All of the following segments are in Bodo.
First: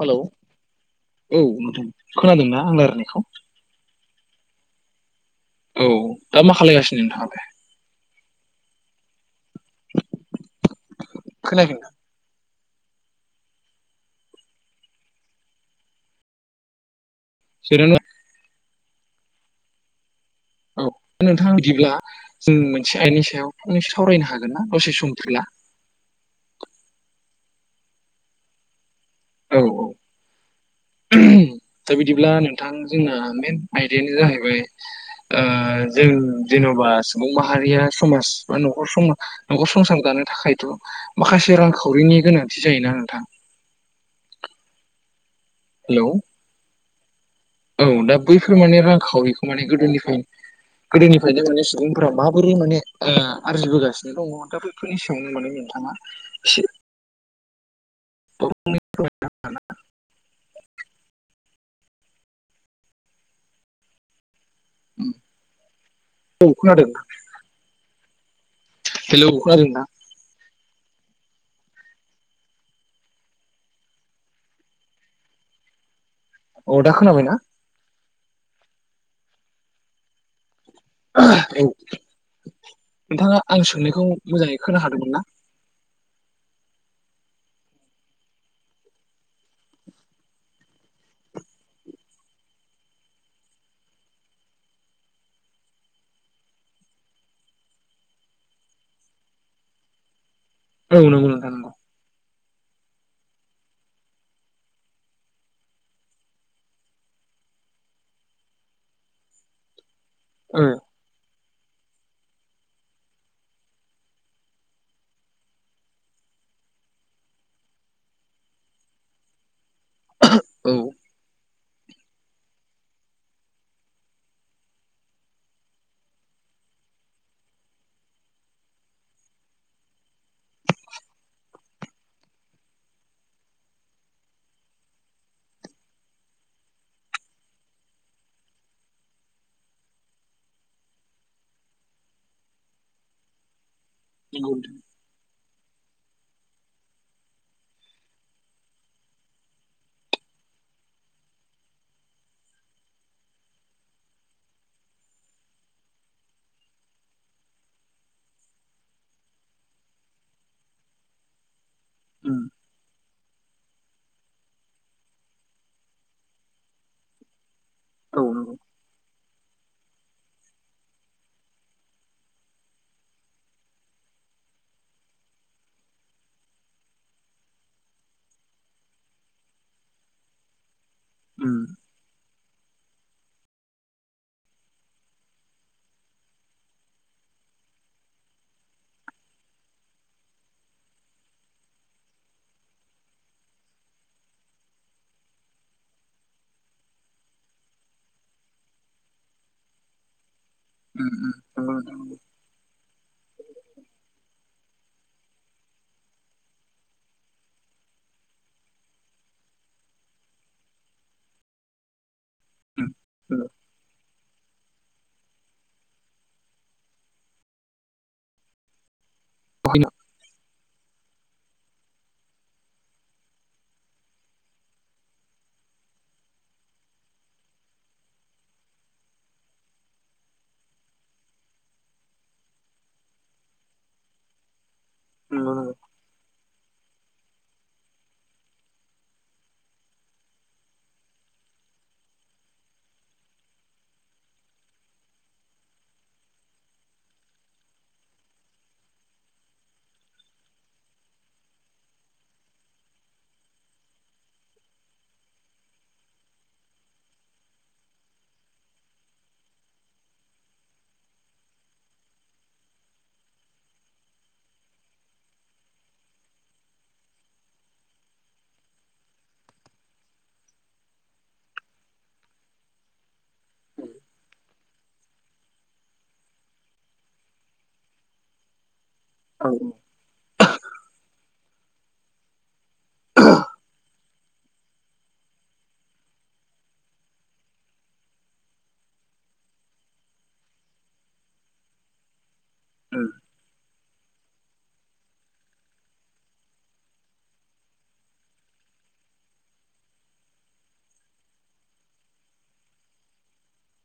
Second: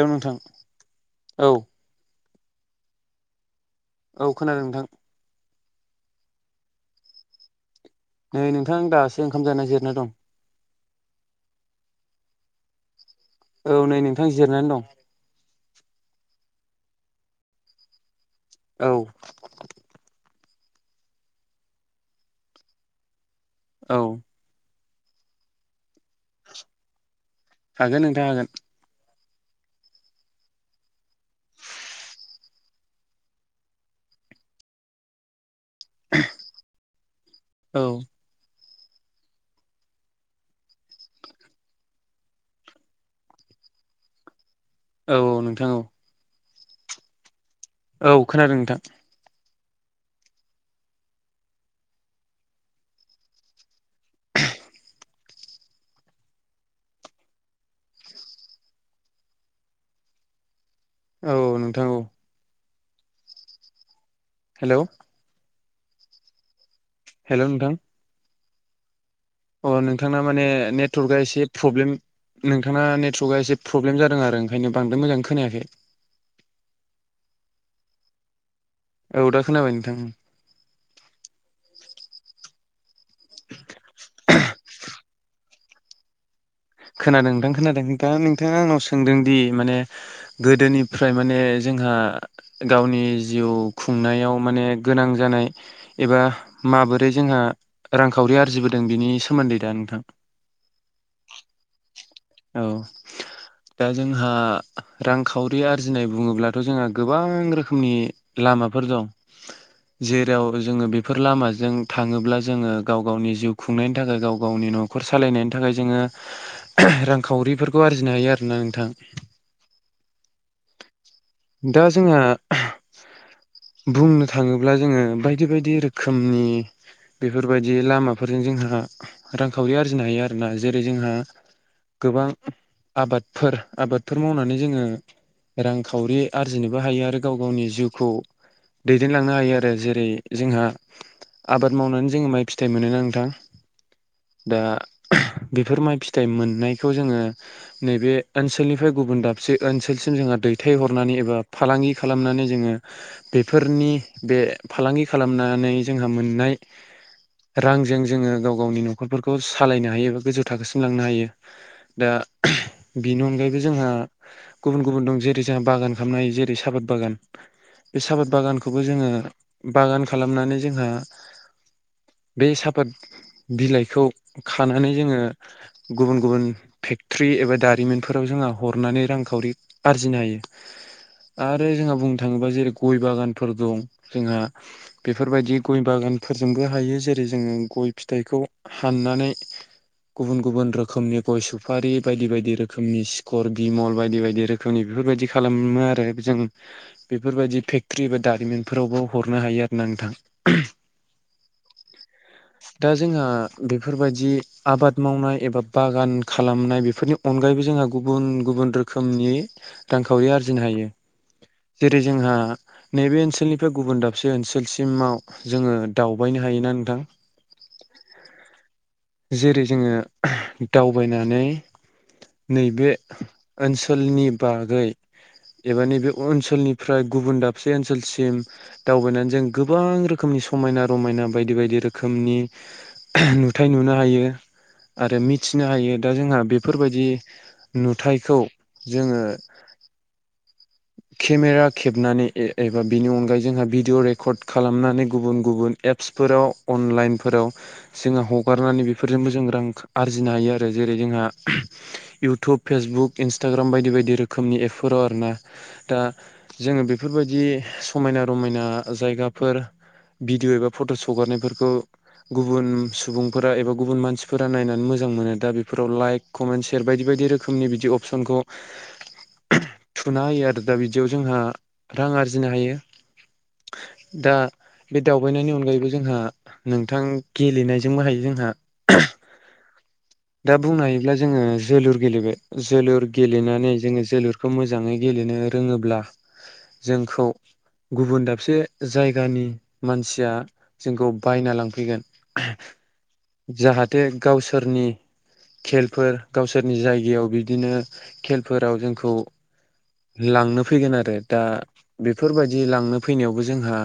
हेलौ औ नोंथां खोनादोंना आं रायलायनायखौ औ खोनादों नोंथां औ दा मा खालायगासिनो नोंथाङालाय नै नोंथां दासो ओंखाम जाना जिरना दं। खोनायाखै नोंथां औ नै नोंथां जिरायनानै दं [unintelligible] औ औ नोंथां बिदिब्ला जों मोनसे आयदानि सायाव औ सावरायनो हागोन ना? दसे सम हागोन नोंथां हागोन औ औ दा बिदिब्ला नोंथां जोंना मेन आयदायानो जाहैबाय ओ जों जेन'बा सुबुं माहारिया औ समाज बा न' खर नखर संसार जानो थाखायथ' माखासे रांखावरिनि गोनांथि जायोना नोंथां औ नों हेल' औ दा बैफोर खोनादों नोंथां माने रां खावरि माने गोदोनिफ्राय गोदोनिफ्रायनो माने सुबुंफोरा माबोरै माने ओ आरजिबो गासिनो दङ दा बैफोरनि सायावनो माने नोंथाङा एसे [unintelligible] औ नोंथां औ हेल' औ खोनादों नोंथां हेलौ खोनादों अ ना नोंथांना माने नेटवर्कआ एसे प्रब्लेम नोंथाङा नेटवर्कआ एसे प्रब्लेम जादों आरो ओंखायनो बांद्राय मोजाङै खोनायाखै औ दा खोना बायना? औ दा खोनाबाय नोंथां ओं औ नोंथाङा आं सोंनायखौ मोजाङै खोना हादोंमोन ना? खोनादों नोंथां खोनादों दा नोंथाङा आंनाव सोंदोंदि माने गोदोनिफ्राय माने जोंहा गावनि जिउ खुंनायाव माने गोनां जानाय एबा माबोरै जोंहा रांखावरि आरजिबोदों बिनि सोमोन्दै दा नोंथां औ नंगौ नोंथां नंगौ औ दा जोंहा रांखावरि आरजिनाय बुङोब्लाथ' जोंहा गोबां रोखोमनि लामाफोर दं [inaudible] जेराव ओ जोङो बेफोर लामा जों थाङोब्ला जोङो गाव गावनि जिउ खुंनायनि थाखाय गाव गावनि न'खर सालायनायनि थाखाय जोङो रांखावरिफोरखौ आरजिनो हायो आरोना नोंथां औ दा जोंहा बुंनो थाङोब्ला जोङो बायदि बायदि रोखोमनि बेफोरबायदि लामाफोरजों जोंहा रांखावरि आरजिनो हायो आरोना जेरै जोंहा गोबां आबादफोर आबादफोर मावनानै जोङो रांखावरि आरजिनोबो हायो आरो गाव गावनि जिउखौ दैदेनलांनो हायो आरो जेरै जोंहा आबाद मावनानै जोङो माइ फिथाइ मोनो ना नोंथां नंगौ दा नोंथां बेफोर माइ फिथाइ मोन नायखौ जोङो नैबे ओनसोलनिफ्राय गुबुन दाबसे ओनसोलसिम जोंहा दैथायहरनानै एबा फालांगि खालामनानै जोङो बेफोरनि बे फालांगि खालामनानै जोंहा मोननाय [inaudible] रांजों जोङो गाव गावनि न'खरफोरखौ सालायनो हायो एबा गोजौ थाखोसिम लांनो हायो दा बेनि अनगायैबो जोंहा गुबुन गुबुन दं जेरै जोंहा बागान खालामनो हायो जेरै साफाद बागान बे उम औ साफाद नंगौ बागानखौबो जोङो बागान खालामनानै जोंहा बे साफात बिलाइखौ खानानै जोङो गुबुन गुबुन फेक्टर्रि एबा दारिमिनफोराव जोंहा हरनानै रांखावरि आरजिनो हायो उम आरो जोंहा बुंनो थाङोबा जेरै गय बागानफोर दं जोंहा बेफोरबायदि गय बागानफोरजोंबो हायो जेरै जोङो गय फिथाइखौ हाननानै गुबुन गुबुन रोखोम रोखोमनि गय सुफारि बायदि बायदि रोखोमनि सिखर बिमल बायदि बायदि रोखोमनि बेफोरबायदि खालामो आरो जों बेफोरबायदि फेक्टरि एबा दारिमिनफोरावबो हरनो हायो आरो ना नोंथां ओम ओम नंगौ नोंथां दा जोंहा बेफोरबायदि आबाद मावनाय एबा बागान खालामनाय बेफोरनि अनगायैबो जोंहा गुबुन गुबुन रोखोमनि रांखावरि आरजिनो हायो जेरै जोंहा उम नैबे नंगौ ओनसोलनिफ्राय गुबुन दाबसे से ओनसोलसिमाव जोङो दावबायनो हायोना नोंथां जेरै दहायनो जोङो दावबायनानै नैबे ओनसोलनि बागै एबा नैबे ओनसोलनिफ्राय गुबुन दाबसे ओनसोलसिम दावबायनानै जों गोबां रोखोम समायना रायना बायदि बायदि रोखनि नुथाइ नुनो हायो आरो नंगौ मिथिनो नंगौ हायो दा जोंहा बेफोरबायदि नुथायखौ जोङो [inaudible] केमेरा खेबनानै एबा बिनि अनगायै जोंहा भिडिअ रेकर्ड खालामनानै गुबुन गुबुन एप्स फोराव अनलाइनफोराव जोङो हगारनानै बेफोरजोंबो जों रां आरजिनो हायो आरो जेरै जोंहा इउटुब फेसबुक इन्सटाग्राम बायदि बायदि रोखोमनि एपफोराव आरोना दा जोङो बेफोरबायदि समायना रमायना जायगाफोर भिडिअ' एबा फट' सगारनायफोरखौ गुबुन सुबुंफोरा एबा गुबुन मानसिफोरा नायनानै मोजां मोजां मोनो बेफोराव लाइक कमेन्ट सेयार बायदि बायदि रोखोमनि बिदि अपसनखौ [inaudible] खुना [unintelligible] होयो आरो दा बिदियाव जोंहा रां आरजिनो हायो दा बे दावबायनायनि अनगायैबो जोंहा नोंथां गेलेनायजोंबो हायो जोंहा औ दा बुंनो हायोब्ला जोङो जोलुर गेलेबाय जोलुर गेलेनानै जोङो जोलुरखौ मोजां मोजाङै गेलेनो रोङोब्ला जोंखौ गुबुन दाबसे जायगानि मानसिया जोंखौ बायना लांफैगोन ओम जाहाथे गावसोरनि खेलफोर गावसोरनि जायगायाव बिदिनो खेलफोराव जोंखौ [inaudible] लांनो फैगोन आरो दा बेफोरबायदि लांनो फैनायावबो जोंहा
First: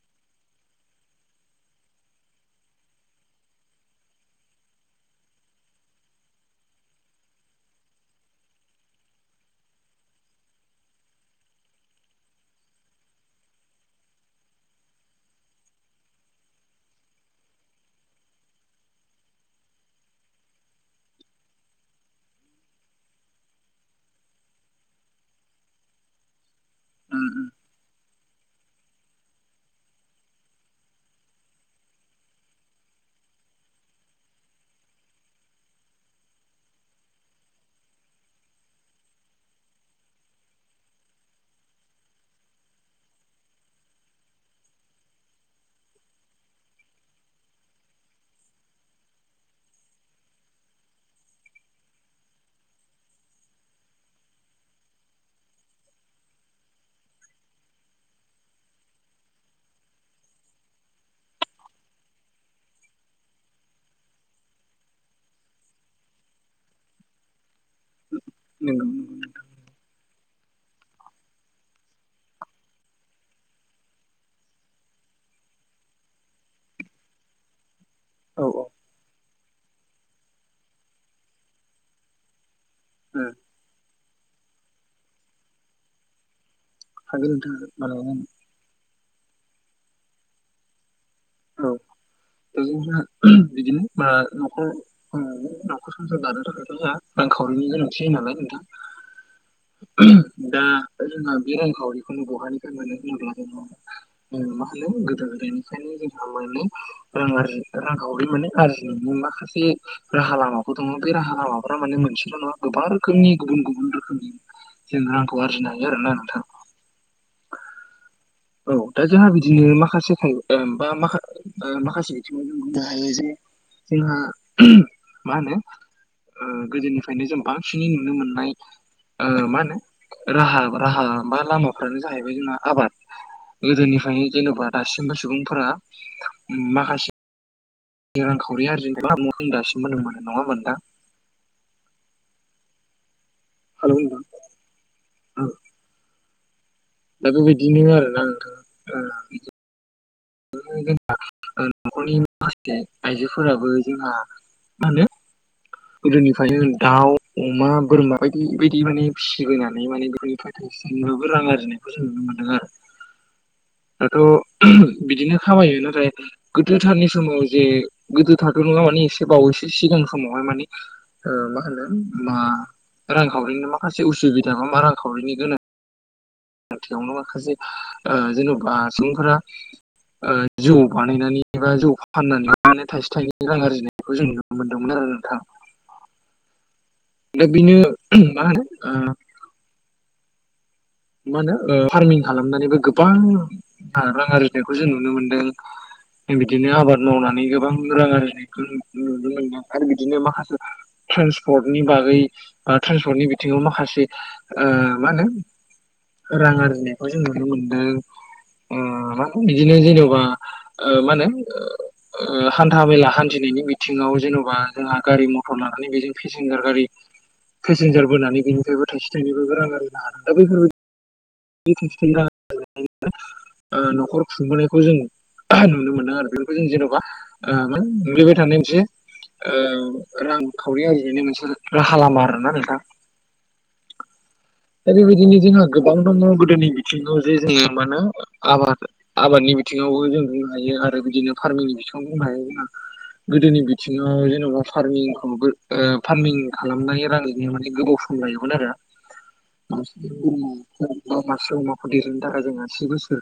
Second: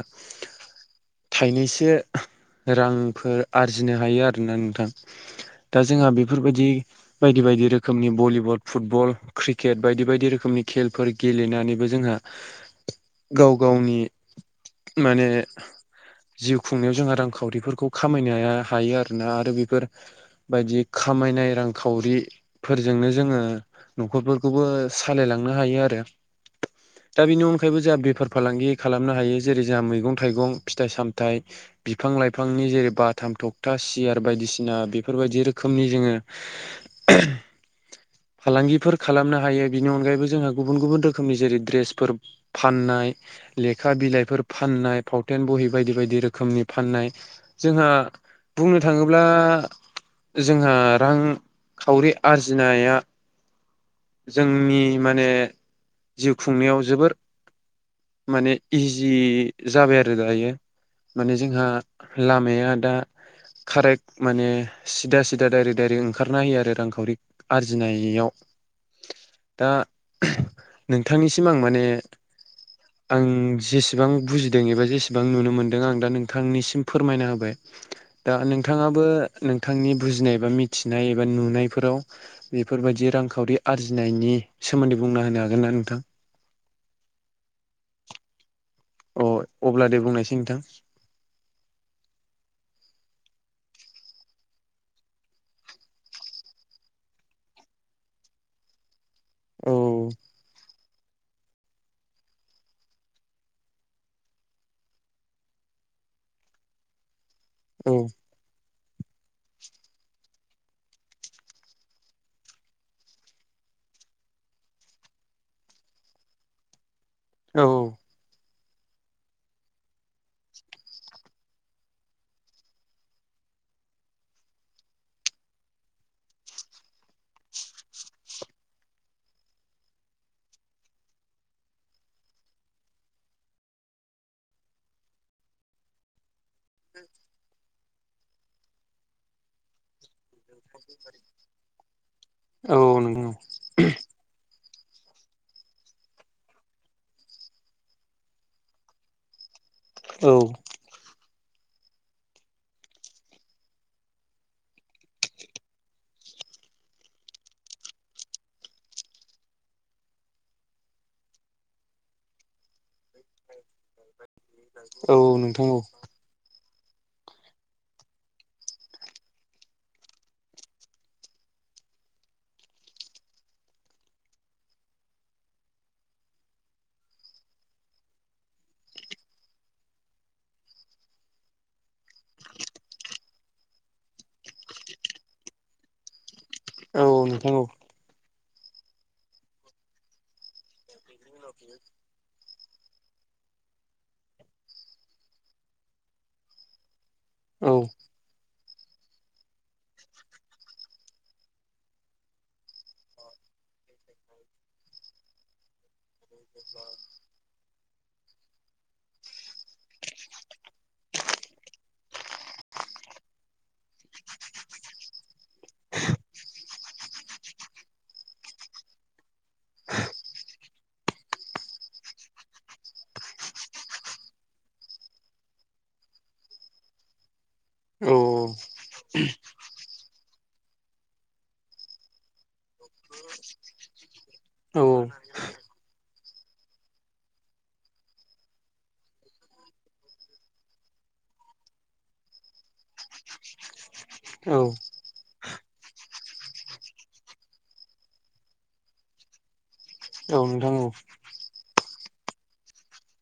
थाइनैसो रांफोर आरजिनो हायो आरोना नोंथां दा जोंहा बेफोरबायदि बायदि बायदि रोखोमनि भलिबल फुटबल क्रिकेट बायदि बायदि रोखोम रोखोमनि खेलफोर गेलेनानैबो जोंहा गाव गावनि माने जिउ खुंनायाव जोंहा रांखावरिफोरखौ खामायनोया हायो आरोना आरो बेफोरबायायदि खामायनाय रांखावरिफोरजोंनो जोङो न'खरफोरखौबो सालायलांनो हायो आरो उम दा बेनि उम अनगायैबो जाहा बेफोर फालांगि खालामनो हायो जेरै जोंहा मैगं थाइगं फिथाइ सामथाइ बिफां लाइफांनि जेरै बाथाम थखथा सियार बायदिसिना बेफोरबायदि रोखोमनि जोङो फालांगिफोर खालामनो हायो बेनि अनगायैबो जोंहा गुबुन गुबुन रोखोमनि जेरै द्रेसफोर फाननाय लेखा बिलाइफोर फान नाय फावथेन बहि बायदि बायदि रोखोमनि फाननाय जोंहा बुंनो थाङोब्ला जोंहा रांखावरि आरजिनाया [inaudible] जोंनि माने जिउ खुंनायाव जोबोर माने इजि जाबाय आरो दायो माने जोंहा लामाया दा खारेक्ट माने सिदा सिदा डाइरेक्ट डायरेक्ट ओंखारना होयो आरो रांखावरि आरजिनायाव नंगौ नंगौ नोंथां दा नोंथांनिसिम आं माने आं जेसेबां बुजिदों एबा जेसेबां नुनो मोनदों आं दा नोंथांनिसिम फोरमायना होबाय दा औ नोंथाङाबो नोंथांनि बुजिनाय एबा मिथिनाय एबा नुनायफोराव बेफोरबायदि ओ रांखावरि आरजिनायनि सोमोनदै बुंना होनो हागोन ना नोंथां? हागोन नोंथां हागोन मानो हाया जानो अ अब्ला दे बुंनायसाय नोंथां औ बिदिनो [unintelligible] बिदिनो मा न'खर ओ न'खर संसार दानो थाखायथ जोंहा रां-खावरिनि गोनांथि जायो नालाय नोंथां औ [unintelligible] दा जोंहा बे रांखावरिखौ बहानिफ्राय मोनो होनोब्ला जोङो ओ मा होनो गोदो गोदायनिफ्रायनो जों माने रां आरजि रां औ खावरि माने आर माखासे राहा लामाफोर दङ' बे राहा लामाफोरा माने मोनसेल' नङा गोबां रोखोमनि गुबुन गु रोखोमनि जों रांखौ आरजिनो हायो आरोना नोंथां औ औ औ दा जोहा बिदिनो माखासे थाइ ओ बा माखा ओ माखासे बिथिङाव बुंनो हायो जे जोंहा [unintelligible] मा होनो ओ गोदोनिफ्रायनो जों बांसिनै नुनो मोननाय ओ मा होनो राहा राहा बा लामाफ्रानो जाहैबाय जोंना आबाद गोदोनिफ्रायनो जेन'बा दासिमबो सुबुंफोरा माखासे रांखावरि आरजिनो थाखाय दासिमबो मोनो नङा होमबा नोंथां औ नंगौ [unintelligible] औ दा बेबायदिनो आरोना नोंथां ओ [unintelligible] ओ न'खरनि माखासे आइजोफोराबो जोंहा मा होनो गोदोनिफ्रायनो दाउ अमा बोरमा बायदि बायदि माने फिसिबोनानै माने बेफोरनिफ्राय थायसे जोंनोबो रां आरजिनायखौ जों नुनो मोनदों आरो दाथ' ‌ [unintelligible] औ बिदिनो नोंथां खामायो औ नाथाय गोदोथारनि समाव जे गोदोथारथ' नङा माने से बावैसो सिगां समावहाय माने ओ मा होनो मा रांखावरिनि माखासे उसुबिदा मा रांखावरिनि गोनां थियावनो माखासे ओ जेन'बा सुबुंफोरा ओ जौ बानायनानै एबा जौ फाननानै लानानै थाइसे थाइनै रां आर्जिनायखौ जों नुनो मोन्दोंमोन आरो नोंथां औ नोंथां औ दा बिनो मा होनो ओ मा होनो ओ फारमिं खालामनानैबो गोबां रां आरजिनायखौ जों नुनो मोनदों बेबादिनो आबाद मावनानै गोबां रां आरजिनायखौ नुनो मोनदों आरो बिदिनो माखासे ट्रेन्सपर्टनि बागै बा ट्रेन्सपर्टनि बिथिङाव माखासे ओ मा होनो रां आरजिनायखौ जों नुनो मोनदों ओ माहोनो बिदिनो जेन'बा ओ मानो ओ हान्था मेला हान्थिनायनि बिथिङाव जेन'बा जोंहा गारि मथर लानानै बेजों पेसेन्जार गारि पेसेन्जार बोनानै बेनिफ्रायबो थाइसे थाइनैबाबो रां आरजिनो हादों दा बेफोरबायदि बि थाइसे थायनै रां ओ न'खर खुंबोनायखौ जों [unintelligible] नुनो मोनो आरो बेफोरखौ जों जेन'बा ओ मा [unintelligible] थानाय मोनसे ओ रांखावरि आरजिनाय मोनसे राहा लामा आरो ना नोंथा औ दा बेबायदिनो जोंहा गोबां दङ गोदोनि बिथिङाव जे जोङो मा होनो आबाद आबादनि बिथिङावबो जों बुंनो हायो आरो बिदिनो फार्मिंनि बिथिङाव बुंनो हायो गोदोनि बिथिङाव जेन'बा औ फार्मिंखौबो फारमिं खालामनाय रां माने गिदिंनो गोबाव सम लायोमोन आरो औ नोंथां औ मासे अमाखौ देरनो थाखाय जों आसि बोसोर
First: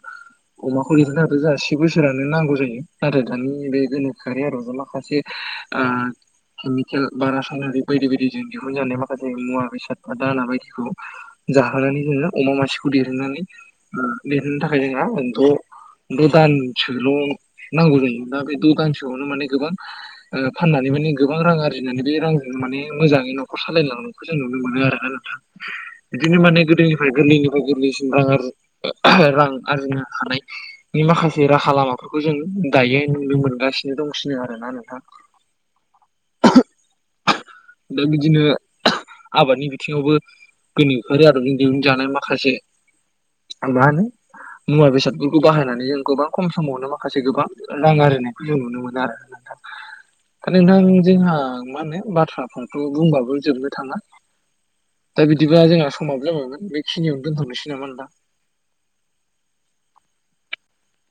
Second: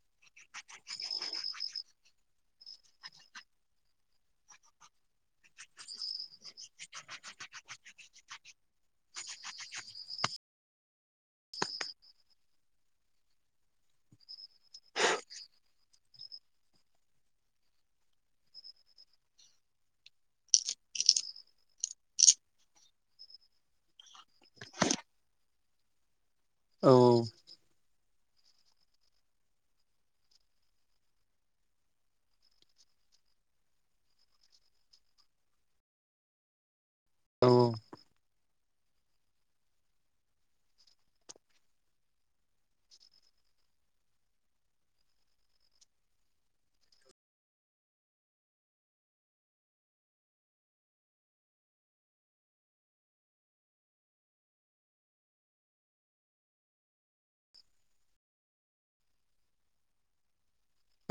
अमाखौ [unintelligible] बोसोरानो नांगौ जायो नाथाय दानि बे गोनोखोआरि आर माखासे आ केमिकेल बारा सारननानै बायदि बायदिजों दिहुनजानाय माखासे मुवा बेसाद ब दाना बायदिखौ जाहोनानै जोङो अमा मासेखौ देरहनानै ओ देरहोनो थाखाय जोंहा दं' द' दानसोल' नांगौ जायो दा बे द' दानसोआवनो माने गोबां फाननानै माने गोबां रां आरजिनानै बे रांजों माने मोजाङै न'खर सालायलांनायखौ जों नुनो मोनो आरोना नोंथां बिदिनो माने गोदोनि औ गोरलैनिफ्राय गोरलैसिनां रां आरजिनो हानायनि माखासे राहा लामा बेफोरखौ जों दायो नुनो मोनगासिनो दंसिनो आरोना नोंथां औ दा बिदिनो आबादनि बिथिङावबो गोनोखोआरि आदबजों दिहुनजानाय जानाय माखासे आं मा होनो मुवा बेसादफोरखौ बाहायनानै जों गोबां खम समावनो माखासे गोबां रां आरजिनायखौ जों नुनो मोनो आरो नोंथां जोंहा माने बाथ्राखौथ' बुंबाबो जोबनो थाङा दा बिदिबा जोंहा समाब जाबायोन बेखिनियावनो दोनथ'नोसै नामा नोंथां [unintelligible]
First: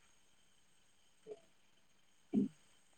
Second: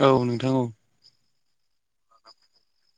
औ नोंथां औ [unintelligible]